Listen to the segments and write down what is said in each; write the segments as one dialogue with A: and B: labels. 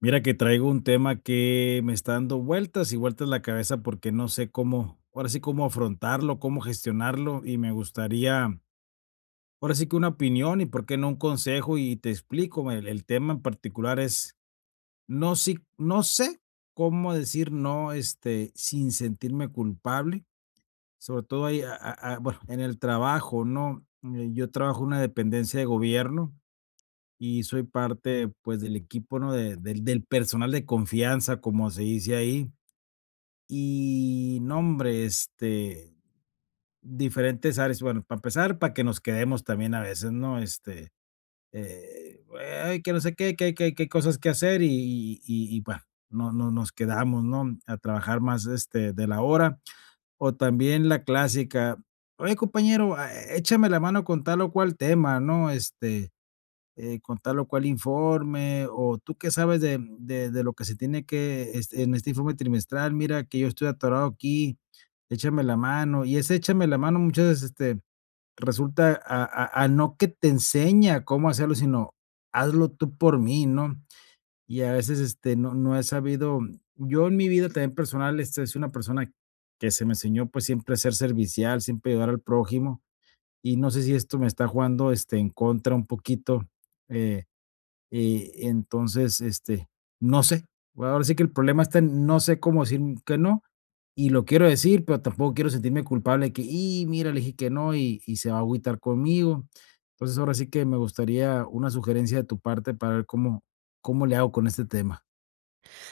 A: Mira que traigo un tema que me está dando vueltas y vueltas la cabeza porque no sé cómo, ahora sí cómo afrontarlo, cómo gestionarlo y me gustaría, ahora sí que una opinión y por qué no un consejo y te explico, el tema en particular es, no, sí, no sé cómo decir no sin sentirme culpable, sobre todo ahí, bueno, en el trabajo, ¿no? Yo trabajo en una dependencia de gobierno y soy parte, pues, del equipo, ¿no? De del personal de confianza, como se dice ahí. Y nombre diferentes áreas. Bueno, para empezar, para que nos quedemos también a veces, ¿no? Eh, ay, que no sé qué, que hay que hay cosas que hacer y bueno, no nos quedamos, ¿no? A trabajar más, de la hora. O también la clásica: "Oye, compañero, échame la mano con tal o cual tema", ¿no? Con tal o cual informe, o tú qué sabes de lo que se tiene que, en este informe trimestral, mira que yo estoy atorado aquí, échame la mano, y ese échame la mano muchas veces resulta a no que te enseña cómo hacerlo, sino hazlo tú por mí, ¿no? Y a veces no, no he sabido, yo en mi vida también personal, soy una persona que se me enseñó pues siempre a ser servicial, siempre ayudar al prójimo, y no sé si esto me está jugando en contra un poquito, eh, entonces, no sé. Ahora sí que el problema está en no sé cómo decir que no, y lo quiero decir, pero tampoco quiero sentirme culpable de que, y mira, le dije que no y se va a agüitar conmigo. Entonces, ahora sí que me gustaría una sugerencia de tu parte para ver cómo, cómo le hago con este tema.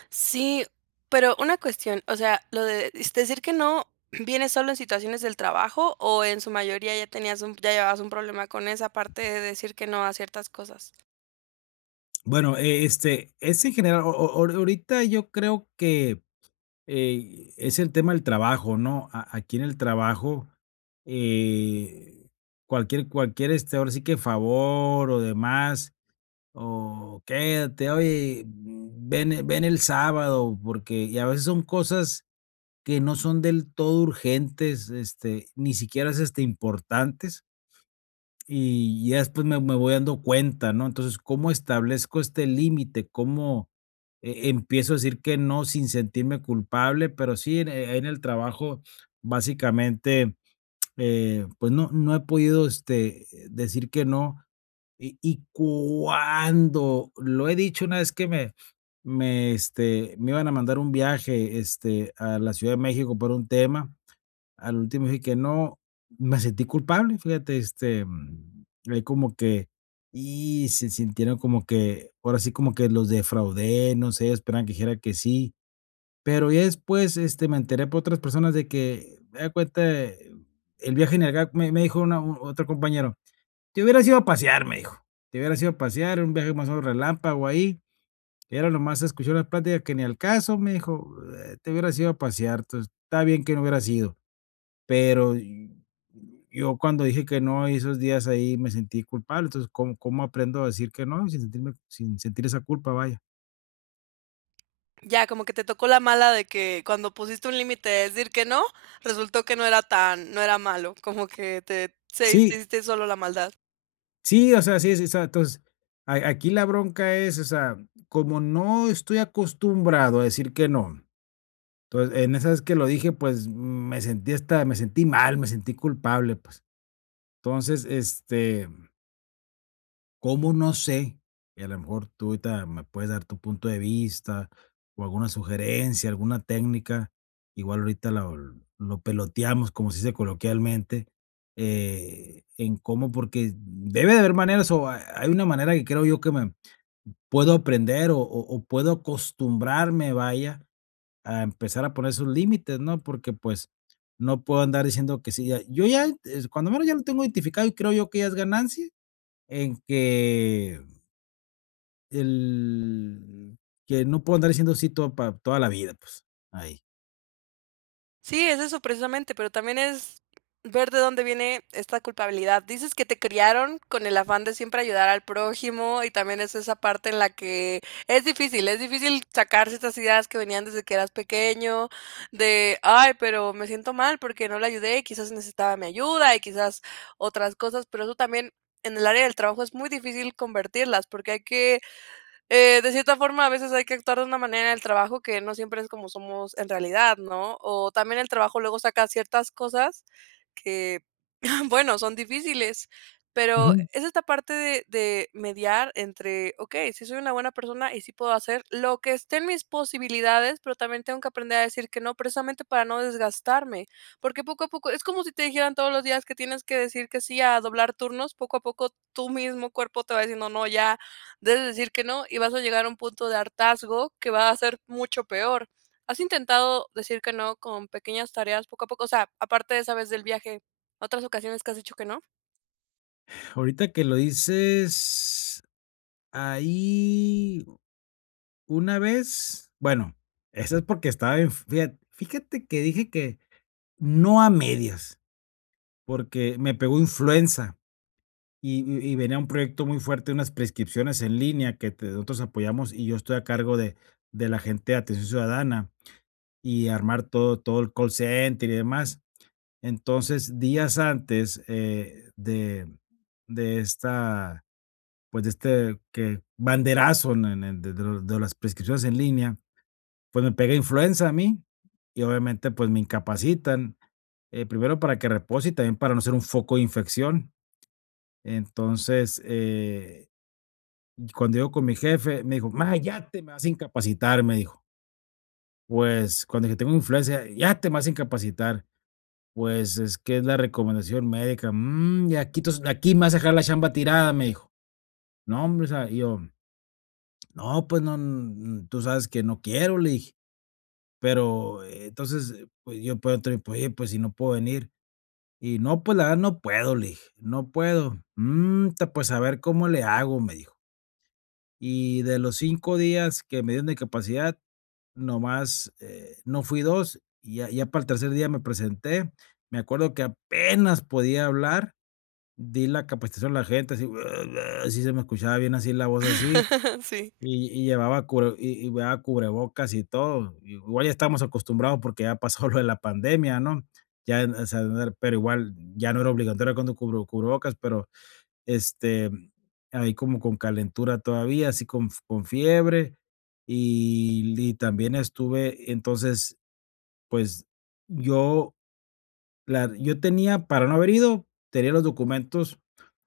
B: Sí, pero una cuestión, o sea, lo de es decir que no, ¿viene solo en situaciones del trabajo o en su mayoría ya tenías un llevabas un problema con esa parte de decir que no a ciertas cosas?
A: Bueno, es en general, ahorita yo creo que es el tema del trabajo, ¿no? A aquí en el trabajo, eh, cualquier, ahora sí que favor o demás, o quédate, oye, ven ven el sábado, porque y a veces son cosas que no son del todo urgentes, ni siquiera es, importantes. Y ya después me voy dando cuenta, ¿no? Entonces, ¿cómo establezco este límite? ¿Cómo, empiezo a decir que no sin sentirme culpable? Pero sí, en el trabajo, básicamente, pues no he podido, decir que no. Y cuando lo he dicho una vez que me iban a mandar un viaje, a la Ciudad de México por un tema, al último dije que no, me sentí culpable, fíjate, ahí como que, y se sintieron como que, ahora sí como que los defraudé, no sé, esperaban que dijera que sí, pero ya después, me enteré por otras personas de que, me da cuenta, el viaje en el GAC, me dijo otro compañero, te hubieras ido a pasear, me dijo, te hubieras ido a pasear, un viaje más o menos relámpago ahí, era lo más, escuchó las pláticas que ni al caso, me dijo, te hubieras ido a pasear, entonces, está bien que no hubieras ido pero yo cuando dije que no, esos días ahí me sentí culpable, entonces, ¿cómo cómo aprendo a decir que no sin sentirme sin sentir esa culpa, vaya?
B: Ya, como que te tocó la mala de que cuando pusiste un límite de decir que no, resultó que no era malo, como que te se
A: Sí,
B: te hiciste solo la maldad.
A: sí, o sea, sí, sí, o sea, entonces, a aquí la bronca es, o sea, como no estoy acostumbrado a decir que no, entonces, en esas que lo dije, pues, me sentí hasta me sentí mal, me sentí culpable, pues. Entonces, ¿Cómo? No sé, y a lo mejor tú ahorita me puedes dar tu punto de vista o alguna sugerencia, alguna técnica. Igual ahorita lo peloteamos, como se dice coloquialmente, en cómo, porque debe de haber maneras, o ha hay una manera que creo yo que me puedo aprender o puedo acostumbrarme, vaya, a empezar a poner esos límites, ¿no? Porque, pues, no puedo andar diciendo que sí. Ya yo ya, cuando menos ya lo tengo identificado y creo yo que ya es ganancia en que el que no puedo andar diciendo sí todo para toda la vida, pues, ahí.
B: Sí, es eso precisamente, pero también es ver de dónde viene esta culpabilidad. Dices que te criaron con el afán de siempre ayudar al prójimo y también es esa parte en la que es difícil sacarse estas ideas que venían desde que eras pequeño, de, ay, pero me siento mal porque no le ayudé, y quizás necesitaba mi ayuda y quizás otras cosas, pero eso también en el área del trabajo es muy difícil convertirlas porque hay que de cierta forma, a veces hay que actuar de una manera en el trabajo que no siempre es como somos en realidad, ¿no? O también el trabajo luego saca ciertas cosas que, bueno, son difíciles, pero
A: Ujú.
B: es esta parte de mediar entre, ok, sí soy una buena persona y sí puedo hacer lo que esté en mis posibilidades, pero también tengo que aprender a decir que no, precisamente para no desgastarme, porque poco a poco, es como si te dijeran todos los días que tienes que decir que sí a doblar turnos, poco a poco tu mismo cuerpo te va diciendo, no, ya debes decir que no y vas a llegar a un punto de hartazgo que va a ser mucho peor. ¿Has intentado decir que no con pequeñas tareas poco a poco? O sea, aparte de esa vez del viaje, ¿otras ocasiones que has dicho que no?
A: Ahorita que lo dices, ahí una vez, bueno, eso es porque estaba en fíjate que dije que no a medias, porque me pegó influenza y venía un proyecto muy fuerte, unas prescripciones en línea que te nosotros apoyamos y yo estoy a cargo de la gente de atención ciudadana y armar todo el call center y demás. Entonces, días antes, de esta, pues, de este que banderazo en de lo de las prescripciones en línea, pues, me pega influenza a mí y obviamente, pues, me incapacitan, primero para que repose y también para no ser un foco de infección. Entonces, y cuando yo con mi jefe, me dijo: "Ma, ya te me vas a incapacitar", me dijo. Pues, cuando dije: "Tengo influenza", "Ya te me vas a incapacitar". Pues, es que es la recomendación médica. Y aquí tos aquí me vas a dejar la chamba tirada", me dijo. "No, hombre", o sea, y yo: "No, pues no, tú sabes que no quiero", le dije. Pero, entonces, pues, yo por pues oye, pues, si no puedo venir. Y no, pues, la verdad no puedo, le dije, no puedo. Ta, pues, a ver cómo le hago", me dijo. Y de los 5 días que me dieron de capacidad, nomás, no fui 2 y ya para el tercer día me presenté. Me acuerdo que apenas podía hablar. Di la capacitación a la gente, así sí se me escuchaba bien así la voz así,
B: Sí.
A: y llevaba cubre y llevaba cubrebocas y todo. Igual ya estamos acostumbrados porque ya pasó lo de la pandemia, ¿no? Ya, o sea, no era- pero igual ya no era obligatorio con tu cubrebocas, pero, este, ahí como con calentura todavía, así con f con fiebre, y también estuve entonces, pues, yo la yo tenía para no haber ido, tenía los documentos.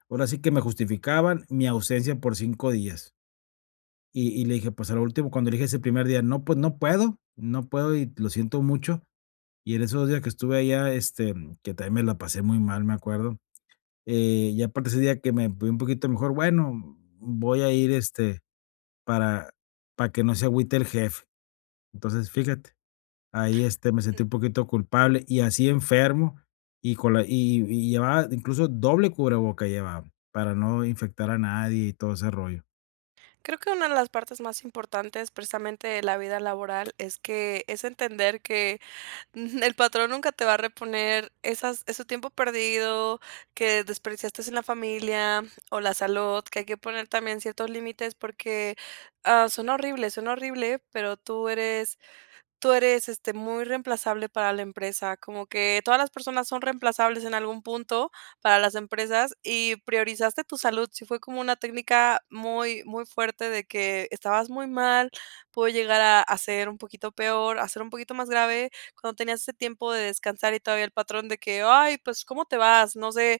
A: Ahora sí que me justificaban mi ausencia por 5 días. Y le dije, pues, a lo último, cuando le dije ese primer día: "No, pues, no puedo, no puedo y lo siento mucho". Y en esos dos días que estuve allá, que también me la pasé muy mal, me acuerdo, ya aparte ese día que me fui un poquito mejor, bueno, voy a ir, para para que no se agüite el jefe. Entonces, fíjate. Ahí, me
B: Mm,
A: sentí un poquito culpable y así enfermo y con la y llevaba incluso doble cubreboca llevaba para no infectar a nadie y todo ese rollo.
B: creo que una de las partes más importantes precisamente de la vida laboral es que es entender que el patrón nunca te va a reponer esas ese tiempo perdido que desperdiciaste en la familia o la salud, que hay que poner también ciertos límites porque, ah, suena horrible, pero tú eres, este, muy reemplazable para la empresa, como que todas las personas son reemplazables en algún punto para las empresas y priorizaste tu salud. Sí fue como una técnica muy, muy fuerte de que estabas muy mal, pudo llegar a ser un poquito peor, a ser un poquito más grave, cuando tenías ese tiempo de descansar y todavía el patrón de que, ay, pues, ¿cómo te vas? No sé,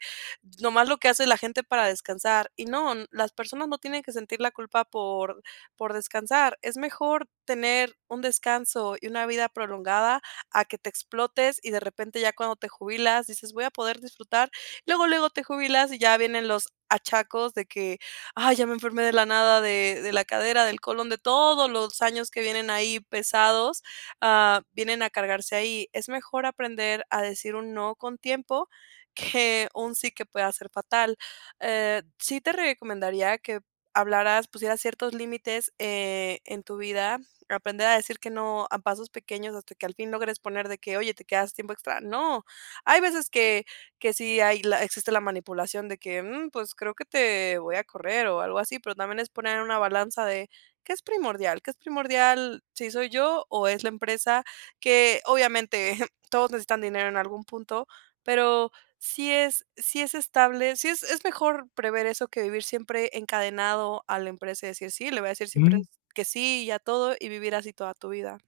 B: nomás lo que hace la gente para descansar. Y no, las personas no tienen que sentir la culpa por descansar. Es mejor tener un descanso y una vida prolongada a que te explotes y de repente ya cuando te jubilas dices voy a poder disfrutar, luego, luego te jubilas y ya vienen los achacos de que, ay, ya me enfermé de la nada, de la cadera, del colon, de todos los años que vienen ahí pesados, ah, vienen a cargarse ahí. Es mejor aprender a decir un no con tiempo que un sí que pueda ser fatal. Sí te recomendaría que hablaras, pusieras ciertos límites, en tu vida, aprender a decir que no a pasos pequeños hasta que al fin logres poner de que: "Oye, te quedas tiempo extra". No, hay veces que sí hay la existe la manipulación de que: "Mm, pues creo que te voy a correr", o algo así, pero también es poner en una balanza de ¿qué es primordial? ¿Qué es primordial? ¿Si soy yo o es la empresa? Que obviamente todos necesitan dinero en algún punto, pero sí es estable, sí es mejor prever eso que vivir siempre encadenado a la empresa y decir: "Sí, le voy a decir siempre
A: Mm.
B: que sí y a todo", y vivir así toda tu vida.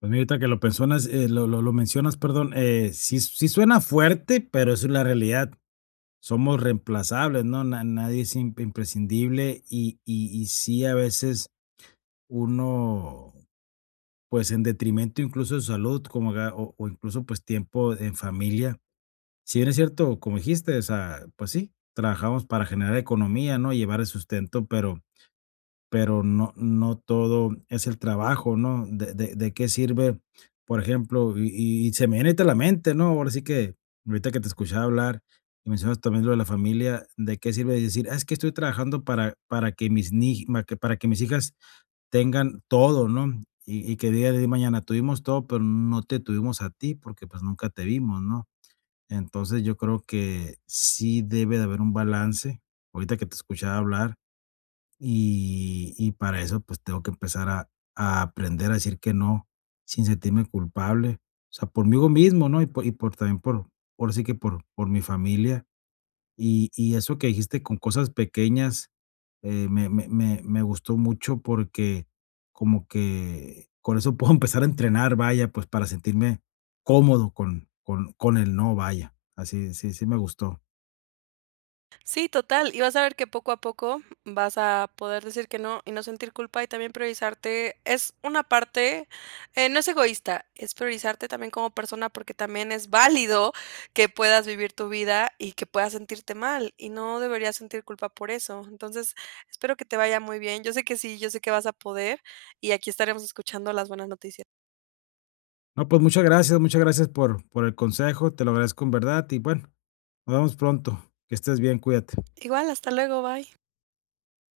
A: Pues mira, ahorita que lo pensonas lo mencionas, perdón, sí sí suena fuerte, pero esa es la realidad. Somos reemplazables, ¿no? Na Nadie es im imprescindible y sí, a veces uno, pues, en detrimento incluso de su salud, como ga o incluso, pues, tiempo en familia. Si bien es cierto, como dijiste, o sea, pues sí, trabajamos para generar economía, ¿no? Llevar el sustento, pero no, no todo es el trabajo, ¿no? ¿De, de qué sirve, por ejemplo? Se me viene ahorita a la mente, ¿no? Ahora sí que, ahorita que te escuchaba hablar y mencionas también lo de la familia, ¿de qué sirve decir, "Ah, es que estoy trabajando para, mis ni ma- que- para que mis hijas tengan todo, ¿no? Y que día de mañana tuvimos todo, pero no te tuvimos a ti porque pues nunca te vimos, ¿no? Entonces, yo creo que sí debe de haber un balance, ahorita que te escuchaba hablar, y para eso, pues, tengo que empezar a aprender a decir que no, sin sentirme culpable, o sea, por mí mismo, ¿no? Y por también por sí que por mi familia. Y eso que dijiste con cosas pequeñas, me gustó mucho porque como que con eso puedo empezar a entrenar, vaya, pues, para sentirme cómodo con el no, vaya. Así, sí, sí me gustó.
B: Sí, total. Y vas a ver que poco a poco vas a poder decir que no y no sentir culpa y también priorizarte. Es una parte, no es egoísta, es priorizarte también como persona porque también es válido que puedas vivir tu vida y que puedas sentirte mal y no deberías sentir culpa por eso. Entonces, espero que te vaya muy bien. Yo sé que sí, yo sé que vas a poder y aquí estaremos escuchando las buenas noticias.
A: No, pues, muchas gracias por el consejo, te lo agradezco en verdad y, bueno, nos vemos pronto. Que estés bien, cuídate.
B: Igual, hasta luego, bye.